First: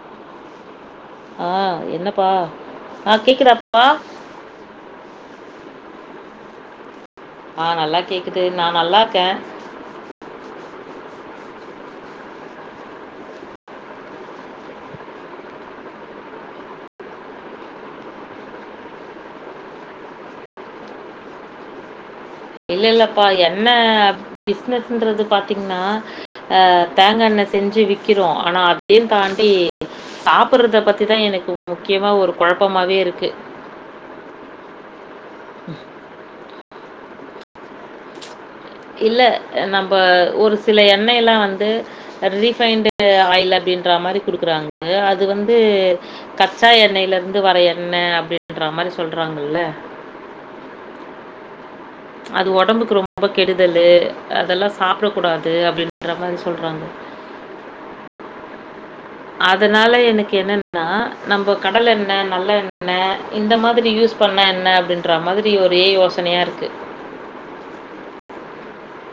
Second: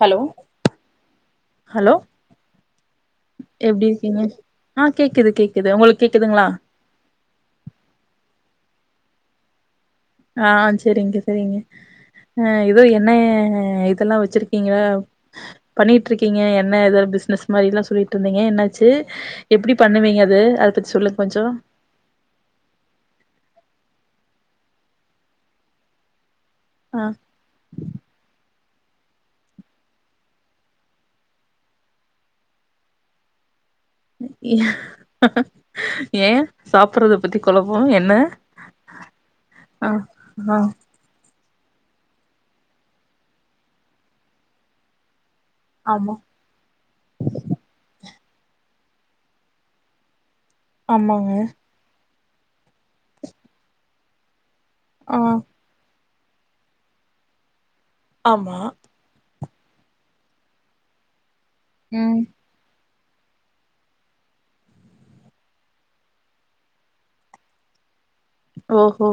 Hello ஆ hello என்னப்பா ஆ கேக்குதாப்பா எப்டி இருக்கீங்க ஆ கேக்குது கேக்குது உங்களுக்கு கேக்குதுங்ளா ஆ நல்லா கேக்குது நா நல்லார்க்கே ஆ செரிங்க செரிங்க அ இதோ எண்ணெ இதெல்லா வெச்சிருக்கிங்களா பண்ணிட்ருக்கிங்க எண்ணெ எதாவது பிசினஸ் மாரி எல்லா சொல்லிட்ருந்திங்க என்னாச்சு எப்படி பண்ணுவிங்க அது அத பத்தி சொல்லுங்க கொஞ்ச இல்ல இல்லப்பா என்ன பிசினஸ்ன்றது பாத்திங்னா அ ஆ தேங்கெண்ணெ செஞ்சு விக்கிறோ ஆனா அதையு தாண்டி சாப்பிடுறத பத்திதா எனக்கு முக்கியமா ஒரு கொழப்பமாவே இருக்கு ஏ சாப்படுறது பத்தி கொழப்ப என்ன இல்ல ஆ நம்ப ஒரு ஆ சில எ ண்ணெயலா வந்து ரீஃபைன்டு ஆயில் அப்டின்ற மாரி குடுக்கறாங்க அது வந் து ஆமா கச்சா எண்ணெயில இருந்து வர எண்ணெ அப்படின்ற மாரி சொல்றாங்கல்ல ஆமாங்க அது ஒடம்புக்கு ரொம்ப கெடுதலு அதெல்லா சாப்டக் ஆ கூடாது அப்படின்ற மாரி சொல்றாங்க ஆமா அதனால எனக்கு என்னன்னா நம்ப கடலெண்ணெ ம் நல்ல எண் ணெ இந்த மாதிரி யூஸ் பண்ணா என்ன அப்படின்ற மாதிரி ஒரே யோசனையா இருக்கு ஓஹோ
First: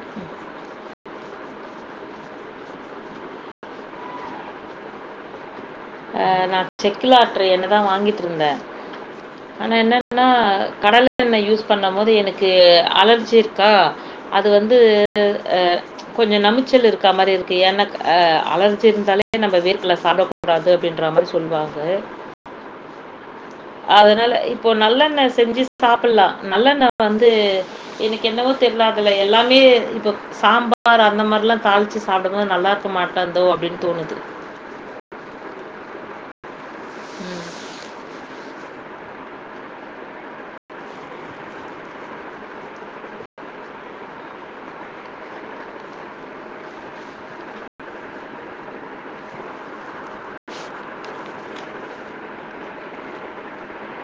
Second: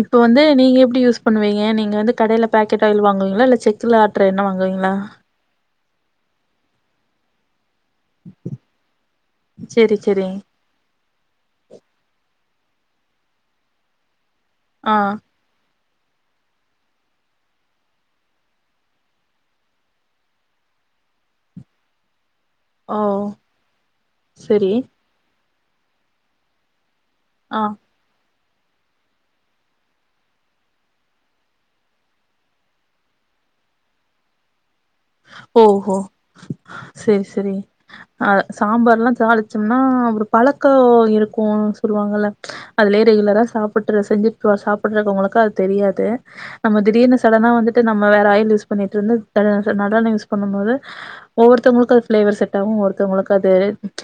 இப்ப வந்து நீங்க எப்டி யூஸ் என் பண்ணுவிங்க நீங்க வந்து கடையில பேக்கெட் ஆயில் வாங்குவிங்களா இல்ல செக்குல ஆட்ற எண்ணெ வாங்குவிங்களா அ நா செக்குல ஆட்ற எண்ணெதா வாங்கி ட்ருந்த ஆனா செரி செரி என்னன்னா கடலெ ண்ண யூஸ் பண்ணும்போது எனக்கு அலர்ஜி இருக்கா அது வந்து ஆ அ கொஞ்ச நமிச்சல் இருக்கா மாரி இருக்கு ஏன்னா அ அலர்ஜி இருந்தாலே நம்ம வேர்கல சாப்ட கூடாது அப்டின்ற மாரி சொல்வாங்க ஓ அதனால இப்போ செரி நல்லெண்ணெ செஞ்சு சாப்பல்லா நல்லெண்ண வந்து ஆ எனக்கு என்னவோ தெர்ல அதுல எல்லாமே இப்ப சாம்பார் அந்த மார்லா தாளிச்சு சாப்டும் போது நல்லாருக்க மாட்டாந்தோ அப்படின்னு தோணுது ஓஹோ செரி செரி அ சாம்பார்ல்லா தாளிச்சம்னா ஒரு பழக்கோ இருக்கு சொல்லுவாங்கல்ல அதுலயே ரெகுலரா சாப்பிட்டு செஞ்சு சாப்பிடுறவங்களுக்கு அது தெரியாது நம்ம திடீர்னு சடனா வந்துட்டு நம்ம வேற ஆயில் யூஸ் பண்ணிட்ருந்து த நல்லெண்ண யூஸ் பண்ணும் போது ஒவ்வொருவத்தவங்களுக்கு அது ஃபிளேவர் செட் ஆகு ஒவ்வொருத்தவங்களுக்கு அது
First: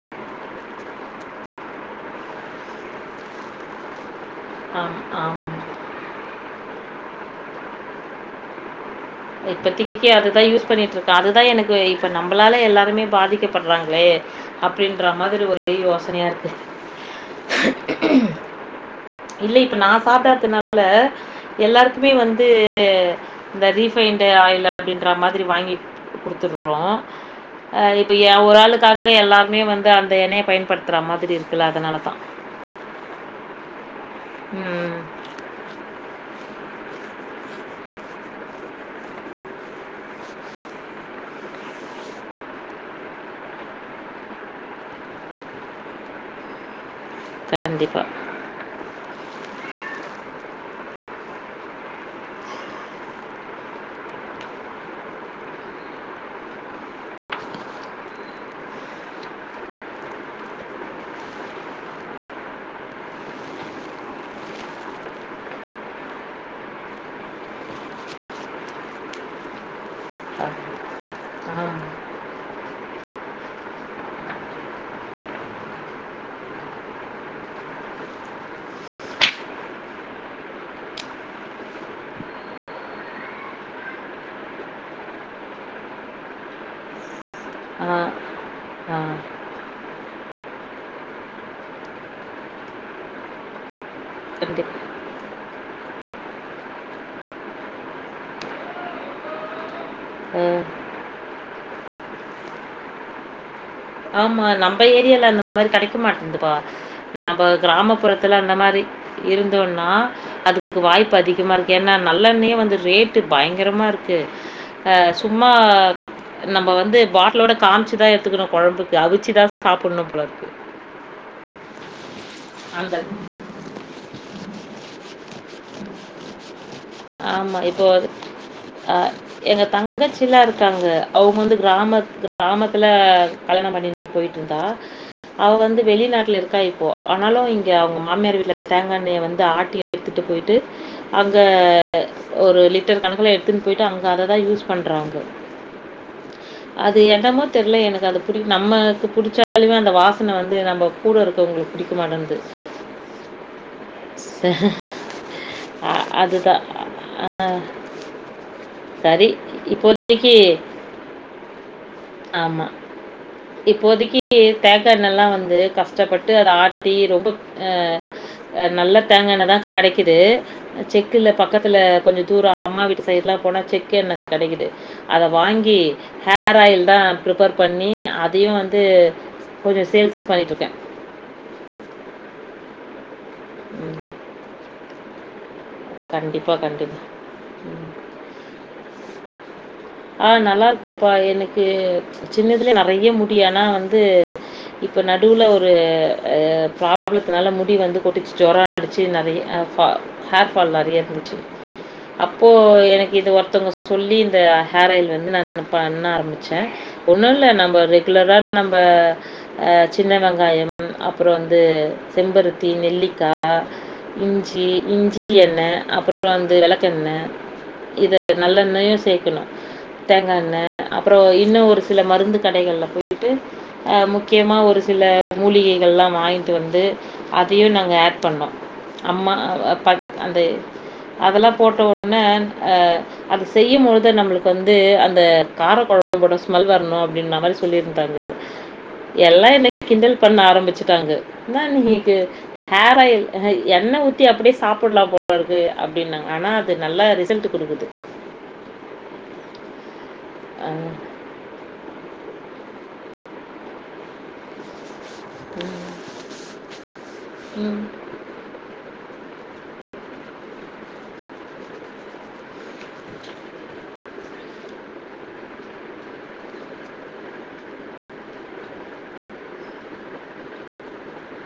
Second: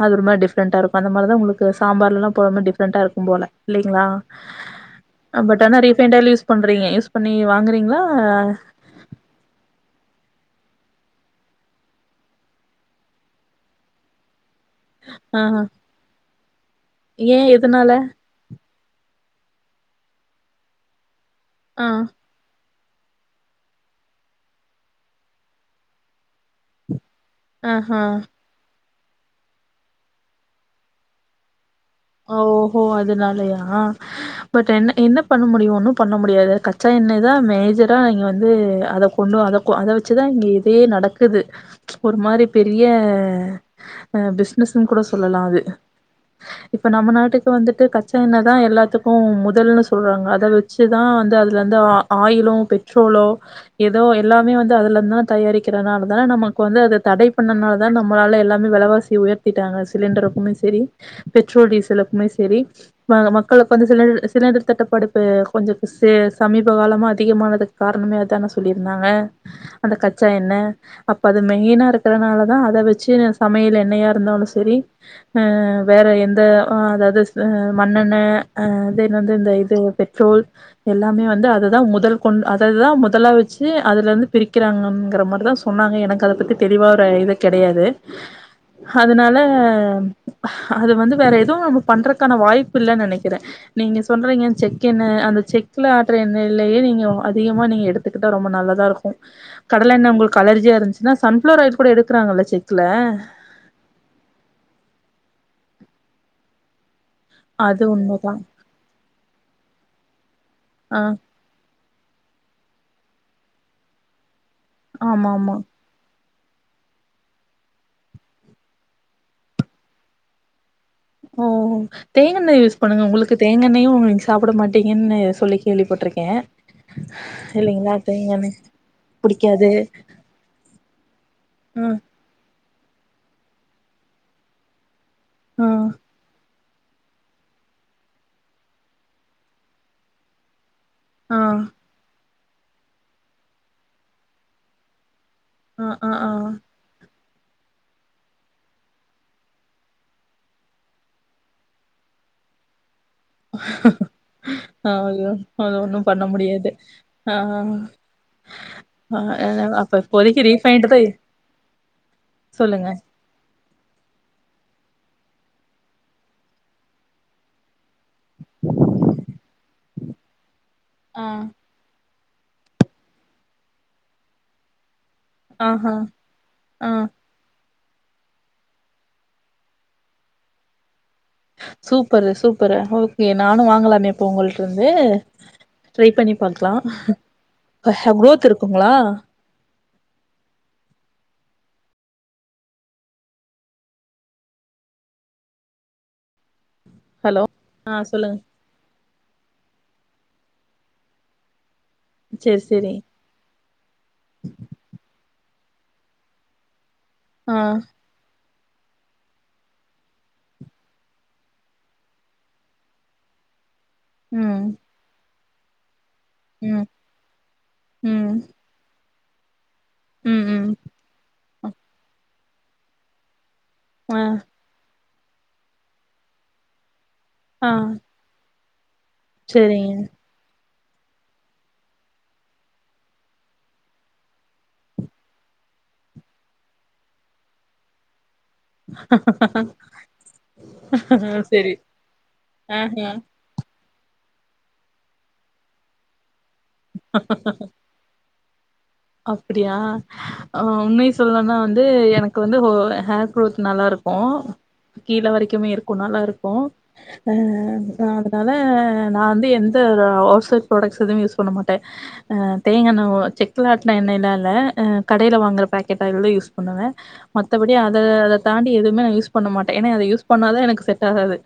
அது ஒரு மாரி டிஃபரண்டா இருக்கு அந்த மாரிதா உங்களுக்கு சாம்பார்லல்லா போடம்போது டிஃப்ரெண்டா இருக்கும் போல இல்லைங்ளா ஆமா ஆமா பட் ஆனா ரீஃபைண்ட் ஆயில் யூஸ் பண்றீங்க யூஸ் பண்ணி வாங்குறீங்களா இப்பதிக்கி அதுதான் யூஸ் பண்ணிட்டு இருக்க அதுதான் எனக்கு இப்ப நம்மளால எல்லாருமே பாதிக்கப்படுறாங்களே அப்டின்ற ஆ மாதிரி ஒரே யோசனையா இருக்கு ஏ எதனால இல்ல இப்ப நான் சாப்டாதுனால ஆ எல்லாருக்குமே வந்து இந்த ரீ இப்ப இந்த ஆயில் அப்டின்ற மாதிரி வாங்கி குடுத்துட்டு இருக்குறோம் ஆ ஆஹா இப்ப ஒரு ஆளுக்காக எல்லாருமே வந்து அந்த எண்ணையை பயன்படுத்துற மாதிரி இருக்குல்ல அதனாலதா ஓஹோ அதனாலயா பட் என்ன ம் என்ன பண்ண முடியு ஒன்னு பண்ண முடியாது கச்சா எண்ணெய் தான் மேஜரா நீங்கள் வந்து அதை கொண்டும் அதை அதை வச்சு தான் இங்கே இதே நடக்க இருக்குது ஒரு மாதிரி பெரிய அ பிசினஸ்ன்னு கூட சொல்லலாம் அது இப்ப நம்ம நாட்டுக்கு வந்துட்டு கண்டிப்பாக கச்சா எண்ணெய் தான் எல்லாத்துக் கும் முதல்னு சொல்றாங்க அதை வச்சுதான் வந்து அதுலருந்து ஆயிலும் பெட்ரோலோ ஏதோ எல்லாமே வந்து அதுல இருந்து தான் தயாரிக்கிறதுனால தானே நமக்கு வந்து அத தடை பண்ணனால தான் நம்மளால எல்லாமே வெலவாசி சி உயர்த்திட்டாங்க சிலிண்டருக்குமே சேரி பெட்ரோல் டீசலுக்குமே சேரி ம மக்களுக்கு வந்து சிலிண்டர் தட்டுப்பாடுப்பு கொஞ்சம் சமீப காலமா அதிகமா காரணமே அதான் சொல்லியிருந்தாங்க அந்த கச்சா என்ன அப்ப அது மெயினா ஆ இருக்கறனாலதான் அத வச்சு சமையல் என்னயா இருந்தாலும் செரி அ வேற என் இந்த ஆ அதாவது மண்ணெண்ண ஆ அது வந்து இந்த இது பெட்ரோல் எல்லாமே வந்து அதுதான் முதல் கொண்டு அதுதான் முதலா வச்சு அதுல இருந்து பிரிக்கிறாங்கங்கிற மாரிதான் சொன்னாங்க எனக்கு அத பத்தி தெளிவாற இத கிடையாது ஆ ஆ அதனால அது வந்து வேற எதுவும் நம்ம பண்றதுக்கான வாய்ப்பு இல்லனு நினைக்கிறேன் நீங்க சொல்றீங்க செக் கண்டிப்பாக எண்ண அந்த செக்ல ஆட்டுற எண்ணயிலையே நீங்க அதிகமா நீங்க எடுத் துக்கிட்டா ரொம்ப நல்லதா இருக்கும் கடலை எண்ணை உங்களுக்கு அலர்ஜியா இருந்துச்சுன்னா சன்ஃப்ளவர் ஆயில் கூட எடுக்கிறாங்கள செக்ல ஆமா நம்ம ஏரியால அந்த மாரி கிடைக்க மாட்டேதுப்பா நம்ம அது உண்மதா கிராமப்புறத்துல அந்த மாரி இருந்தோம்னா அதுக்கு ஆ வாய்ப்பு அதிகமா இருக் ஏன்னா நல்லெண்ணயே வந்து ரேட்டு பயங்கரமாக இருக்கு ஆ ஆமா சும்மா ஆமா நம்ம வந்து பாட்டிலோட காமிச்சுதான் எடுத்துக்கணும் குழம்புக்கு அவிச்சுதான் சாப்பிடணும் போல இருக்கு ஓ தேங்கா எண்ணெய் யூஸ் அந்த பண்ணுங்க உங்களுக்கு தேங்கண்ணயையும் உங்களுக்கு சாப்பிட மாட்டீங்கன்னு சொல்லி கேள்விப்பட்டிருக்கேன் ஆமா இப்போ அ எங்க புடிக்காது தங்கச்சிலா இருக்காங்க அவங்க வந்து ஆ கிராமத் கிராமத்துல கல்யாணம் பண்ணிட்டு போய்ட்டு இருந்தா அவ ஆ வந்து வெளிநாட்ல இருக் குறாயிப்போ ஆனாலும் இங்க அவங்க மாமியார் வீட்ல தேங்காய்ண்ணையை வந்து ஆட்டி எடுத்துட்டு போயிட்டு அங்க ஆ ஒரு லிட்டர் கணக்கில்ல எடுத்துன்னு போயி்ட்டு அங்க அத தான் யூஸ் பண்றாங்க ஆ ஆ ஆ அது என்னமோ தெர்ல எனக்கு அது புடி நம்மக்கு புடிச்சாலுமே அந்த வாசனை வந்து நம்ம கூட இருக்குரவங்கலுக்கு புடிக்க மாட்டேங்குது அது அ ஒண்ணும் பண்ண அதுதான். முடியாது ஆ ஆ அப்போ இப்போதைக்கு ரீஃபைண்டுதா ஆமா இப்போதைக்கு தேங்கா எண்ணல்லாம் வந்து கஷ்டப்பட்டு அதை ஆட்டி ரொம்ப அ அதலா நல்ல தேங்கா எண்ணை தா கிடைக்குது ஆ செக்குல பக்கத்துல கொஞ்ச தூர அம்மா வீட்டு சைடு எல்லா போனா செக்கு எண்ணா கெடைக்குது அத வாங்கி ஆஹா ஹேர் ஆயில் ஆ தா ப்ரிப்பேர் பண்ணி அதயு வந்து கொஞ்சோ சேல்ஸ் பண்ணிகிட்டுருக்கே சூப்பரு சூப்பரு ஓகே நானு ம், வாங்கலான இப்போ உங்கட்ட இருந்து ட்ரை பண்ணி கண்டிப்பா பாக்கலா கண்டிப்பா ம். குரோத் இருக்குங்களா ஆ நல்லாருக்குப்பா எனக்கு சின்னதுலயே நெறய முடியு ஆனா வந்து இப்ப நடுல ஒரு ஆ ஹலோ ப்ராப்ளத்தனால முடி வந்து ஆ சொல்லுங்க கொட்டச்சு ஜொர படிச்சு நிறைய ஹேர் பா ஃபால் நேறய இருந்துச்சு அப்போ சேரி சேரி எனக்கு இது ஒருத்தவங்க சொல்லி இந்த ஹேர் ஆயில் வந்து நான் ப பண்ண ஆரம்பிச்சே ஒண்ணு இல்ல ஆ நம்ம ரெகுலரா நம்ம அ சின்னவெங்காய அப்புற வந்து செம்பருத்தி நெல்லிக்கா இஞ்சி ம் இஞ்சி எண்ணெ அப்புற அந்து வந்து ம் விளக்கெண்ணெ இ ம் நல்லெண்ணயு சேர்க்கணு தேங்காஎண்ணய் ம் அப்புறம இன்னு ம் ஒரு சில மருந்து கடைகள்ல போய் இட்டு ஆ முக்கியமாக ஒரு சில மூலிகைகள்ல வாங்கிட்டு வந்து அதயு ஆ நாங்க ஆட் பண்ணோ அம்மா செரிங்க [unintelligible] அந்த அதெல்லா போட்ட உடன அதது செய்யுபோது நம்மளுக்கு வந்து அந்த கார குழம்ப போட ஸ்மெல் வரணு அப்டின்ன லெவல் சொல்லிருந்தாரு எல்லா என்ன கிண்டல் பண்ண ஆரம்பிச்சுட்டாங்கான் என்ன செரி நீங்கக்கு ஹேர் ஆஹா ஆயில் எண்ணெய் ஊற்றி அப்டியே சாப்பிடலா போகலருக்கு அப்டின்னாங்க ஆனால் அது நல்லா ரிசல்ட் கொடுக்குது அப்டியா ஆ மிஸ் சொல்லனே வந்து எனக்கு வந்து ஹேர் குரோத் நல்லா இருக்கு கீழ வரைக்குமே ம், இருக்கு நல்லா இருக்கு ஆ ம். அதனால நா வந்து எந்த ஓரு ஹோல்சேல் ப்ராடக்ட்ஸ் எதுவு யூஸ் பண்ண மாட்டே அ தேங்க எண்ணொ செக் செக்களாட்டின எண்ணெலா இல்ல கடைல வாங்குற பேக்கேட்டா ஆயில் தா யூஸ் பண்ணுவே மத்தபடி அத அத தாண்டி எதுவுமே நா யூஸ் பண்ண மாட்டே ஏன்னா அத யூஸ் பண்ணாவே எனக்கு செட் ஆகாது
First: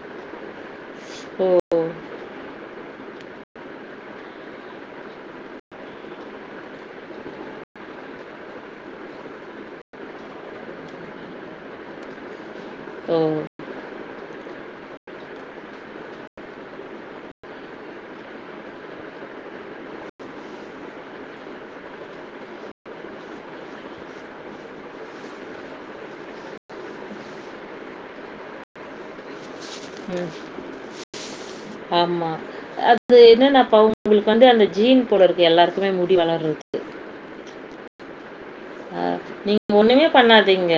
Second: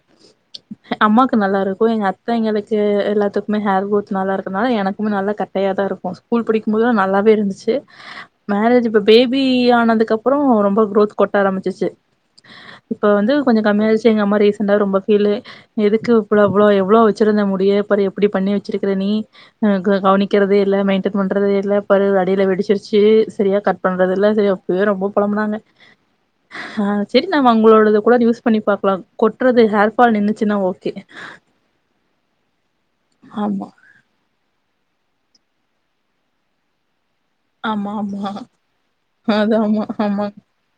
அம்மாக்கு ஓ நல்லா இருக்கு எங்க அத்தங்களுகு எல்லாத்துக்குமே ஹேர் குரோத் நல்லா இருக்கனால எனக்குமே நல்லா க கட்டாயா தா இருக்க ஸ்கூல் படிக்குபோது நல்லாதா இருந்துச்சு மேரேஜ் இப்ப பேபி ஆனதுக்கு அப்புறோ ரொம்ப குரோத் கொட்ட ஆரம்பிச்சிச்சு இப்ப ஓ வந்து கொஞ்சோ கம்மியாருச்சு எங்கம்மா ரீசன்ண்டா ரொம்ப ஃபீல் எதுக்கு இவ்ளோ எவ்ளோ வேச்சுருந்தா மூடிய பாரு எப்டி பண்ணி வேச்சுருக்கா நீ கவனிக்கதே இல்ல மெயின்டன் பண் பன்றது இல்ல பரு அடியில வெடிச்சிருச்சு சேரியா கட் பண்றது இல்ல சேரி அப்பயே ரொம்ப புழம்புனாங்க ஆ சரி நம்ம ஒங்களோட கூட யூஸ் பண்ணி பாக்கலா கொட்றது ஹேர் அப்பா ம், நின்ச்சுன்னா ஓகே ஆமா அது என்னன்னா ஆமா பங்க உங்களுக்கு வந்து அந்த ஜீன் போடுறக்கு எல்லாருக்குமே முடி வளரது ஆமா ஆமா அது நீங்க ஆமா ஒண்ணுமே ஆமா பண்ணாதீங்க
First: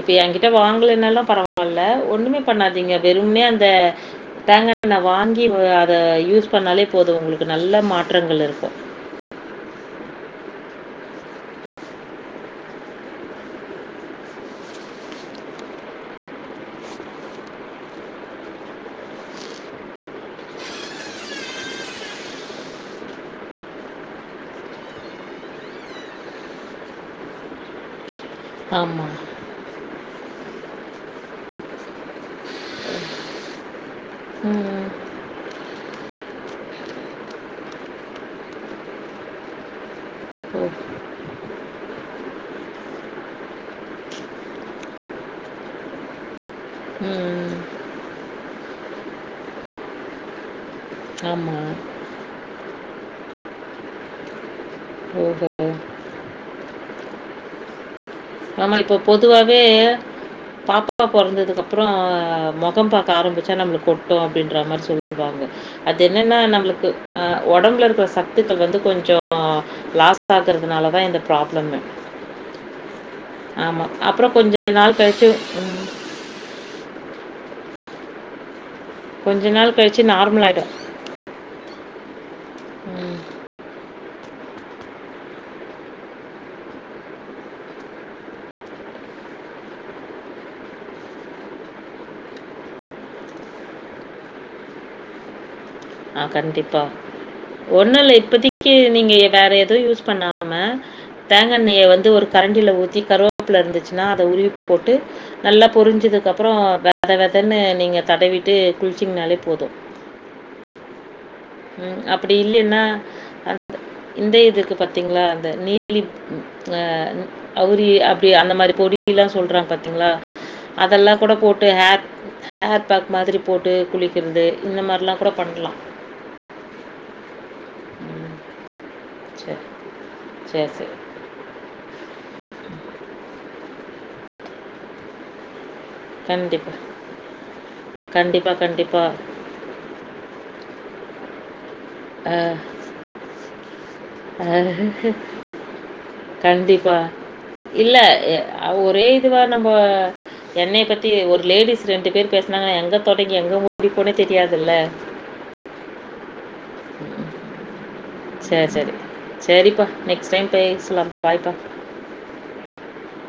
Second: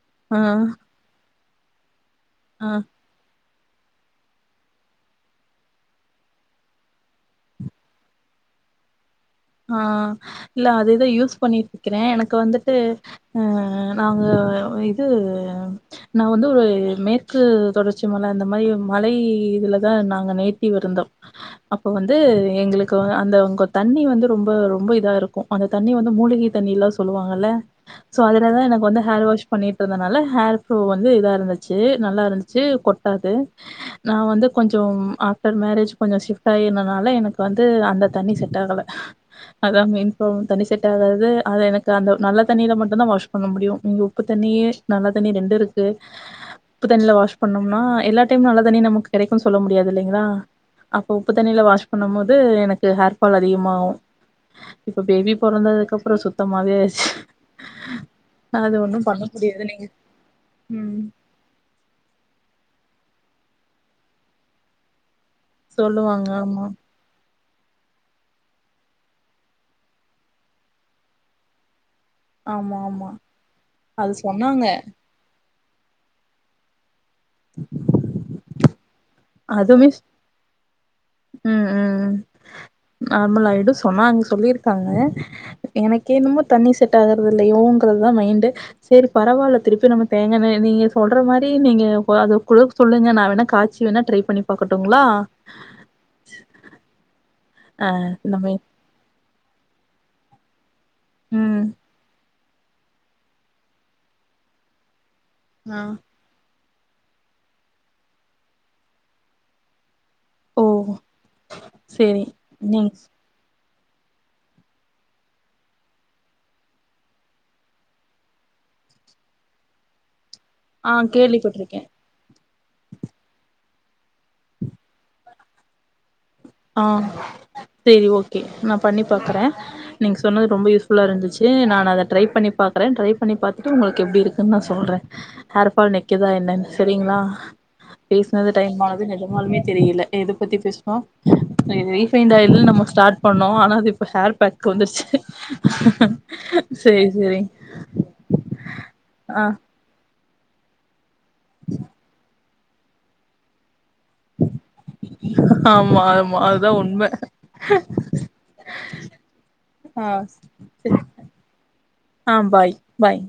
இப்ப ஆ என்கிட்ட வாங்களனு பரவாலா ல ஒண்ணுமே ஆ பண்ணாதீங்க வெறும்மே அந்த தேங்காய்ண்ண வாங்கி அத யூஸ் பண்ணாலே போது உங்களுக்க நல்ல மாற்றங்கள் இருக்கு ஆ இல்ல அததேது யூஸ் பண்ணிட்டு இருக்கிறே எனக்கு வந்துட்டு அ நாங்க இது நா வந்து ஒரு மேற்கு தொடர்ச்சி மல அந்த மாரி மலை இதுலதா நாங்க நேட்டிவ் இருந்தோ அப்ப வந்து எங்களுக்கு அந்த உங்க தண்ணி வந்து ரொம்ப ரொம்ப இதா இருக்கும் அந்த தண்ணி வந்து மூலிகை தண்ணி எல்லா சொல்லுவாங்கல சோ அதுல தான் எனக்கு வந்து ஆமா ஹேர் வாஷ் பண்ணிட்டு இருந்ததுனால ஹேர் ஃப்ரோ வந்து இதா இருந்துச்சு நல்லா இருந்துச்சு கொட்டாது நான் வந்து ம் கொஞ்சம் ஆஃப்டர் மேரேஜ் கொஞ்சம் ஷிஃப்ட் ஆகி இருந்ததுனால எனக்கு வந்து அந்த தண்ணி செட் ஆகல அதான் மென் ப்ராப்ளம் ஓ தனி செட் ஆகாது அது எனக்கு அந்த நல்ல தண்ணியில மட்டும்தான் வாஷ் பண்ண முடியும் நீங்க உப்பு தண்ணி நல்லா தண்ணி ரெண்டும் இருக்கு உப்பு தண்ணியில வாஷ் ம் பண்ணும்னா எல்லாம் டைம்மும் நல்லா தண்ணியே நமக்கு கிடைக்கும்னு சொல்ல முடியாது இல்லைங்களா அப்ப உப்பு ஆமா. தண்ணியில வாஷ் பண்ணும் போது எனக்கு ஹேர்ஃபால் அதிகமாகும் இப்ப பேபி ஓஹோ! பொறந்ததுக்கு அப்புறம் சுத்தமாவே ஆச்சு நம்ம இப்போ பொதுவாவே ம் பாப்பா பொறந்ததுக்கு அப்புறம் அப்புறம் முகம் பார்க்க ஆரம்பமிச் நம்மளுக்கு கொட்டும் அப்படியின்ற மாதிரி சொல்லுவாங்க அது சொல்லுவாங்க என்னன்னா ஆமா நம்மளுக்கு ஆ உடம்புல இருக்கிற சத்துகள் வந்து கொஞ்சம் லாஸ் ஆகுறதுனால தான் இந்த ப்ராப்ளம் ஆமா ஆமா ஆமா அது அப்புறம் சொன்னாங்க கொஞ்சம் நாள் கழிச்சு [inaudible] கொஞ்ச நாள் கழிச்சு நார்மல் ஆகியிடும் உஹம் உம் ம். நார்மல் ஆயிடும் சொன்னா சொல்லி இருப்பாங்க எனக்கு என்னமோ தண்ணி செட் ஆகுறது இல்லையோங்கறது தான் மைண்டு சேரி பரவாயில்ல திருப்பி நம்ம தேங்காய் எண்ணெய் நீங்க சொல்ற மாதிரி நீங்க அதற்கு சொல்லுங்க நான் வேணா காய்ச்சி வேணா ட்ரை பண்ணி பார்க்கட்டும்ங்களா ஆஹ் கண்டிப்பா ஒண்ணும் இல்ல இந்த மாரி இப்போதைக்கு நீங்க வேற எதுவும் யூஸ் பண்ணாம தேங்காய் ம் எண்ணெய்யை வந்து ஒரு கரண்டில ஊத்தி கருவேப்பிலை இருந்துச்சுன்னா அதை உருவி போட்டு நல்லா ஆ பொரிஞ்சதுக்கு அப்புறம் அதை வெதுவெதுன்னு நீங்கள் தடவிட்டு குளிச்சிங்கனாலே போதும் ஓ ம் சேரி அப்படி இல்லைன்னா நீங் அந்த இந்த இது இருக்கு பாத்திங்களா அந்த நீலி அஹ அவுரி அப்படி அந்த மாதிரி பொடி எல்லாம் சொல்றாங்க பார்த்தீங்களா ஆ அது எல்லாம் கூட போட்டு கேள்விப்பட்ருக்கே ஹேர் ஹேர் பேக் மாதிரி போட்டு குளிக்கிறது இந்த மாதிரிலாம் கூட பண்ணலாம் ஆ சேரி ம். ஓகே நான் பண்ணி பார்க்குறேன் சரி, நீங்க சொன்னது சரி, ரொம்ப சரி. யூஸ்ஃபுல்லா இருந்துச்சு நான் அதை ட்ரை பண்ணி பார்க்குறேன் ட்ரை பண்ணி பார்த்துட்டு உங்களுக்கு எப்படி இருக்குது நான் சொல்றேன் ஹேர் பேக் ஒகே கண்டிப்பா. என்னன்னு சேரிங்களா பேசினது கண்டிப்பா, டைம் கண்டிப்பா. ஆனது நெஜமாலுமே தெரியுல எதை பத்தி பேசுனோம் அ ரீபைண்ட ஆயில் நம்ம ஸ்டார்ட் பண்ணோம் ஆன ஹேர் அ பேக் வந்துருச்சு கண்டிப்பா. சேரி சேரி இல்ல ஒரே இதுவா ஆ நம்ம எண்ணெய்ய பத்தி ஒரு லேடிஸ் ரெண்டு பேர் பேசினாங்கா எங்க தொடங்கி எங்க முடிப்போனும் தெரியாதுல்ல ஆமா ஆமா அதுதான் உண்மை சேரி சேரி சேரிப்பா நெக்ஸ்ட் டைம் பேசலாம் பாய் பா ஆஹ் பாய் பாய்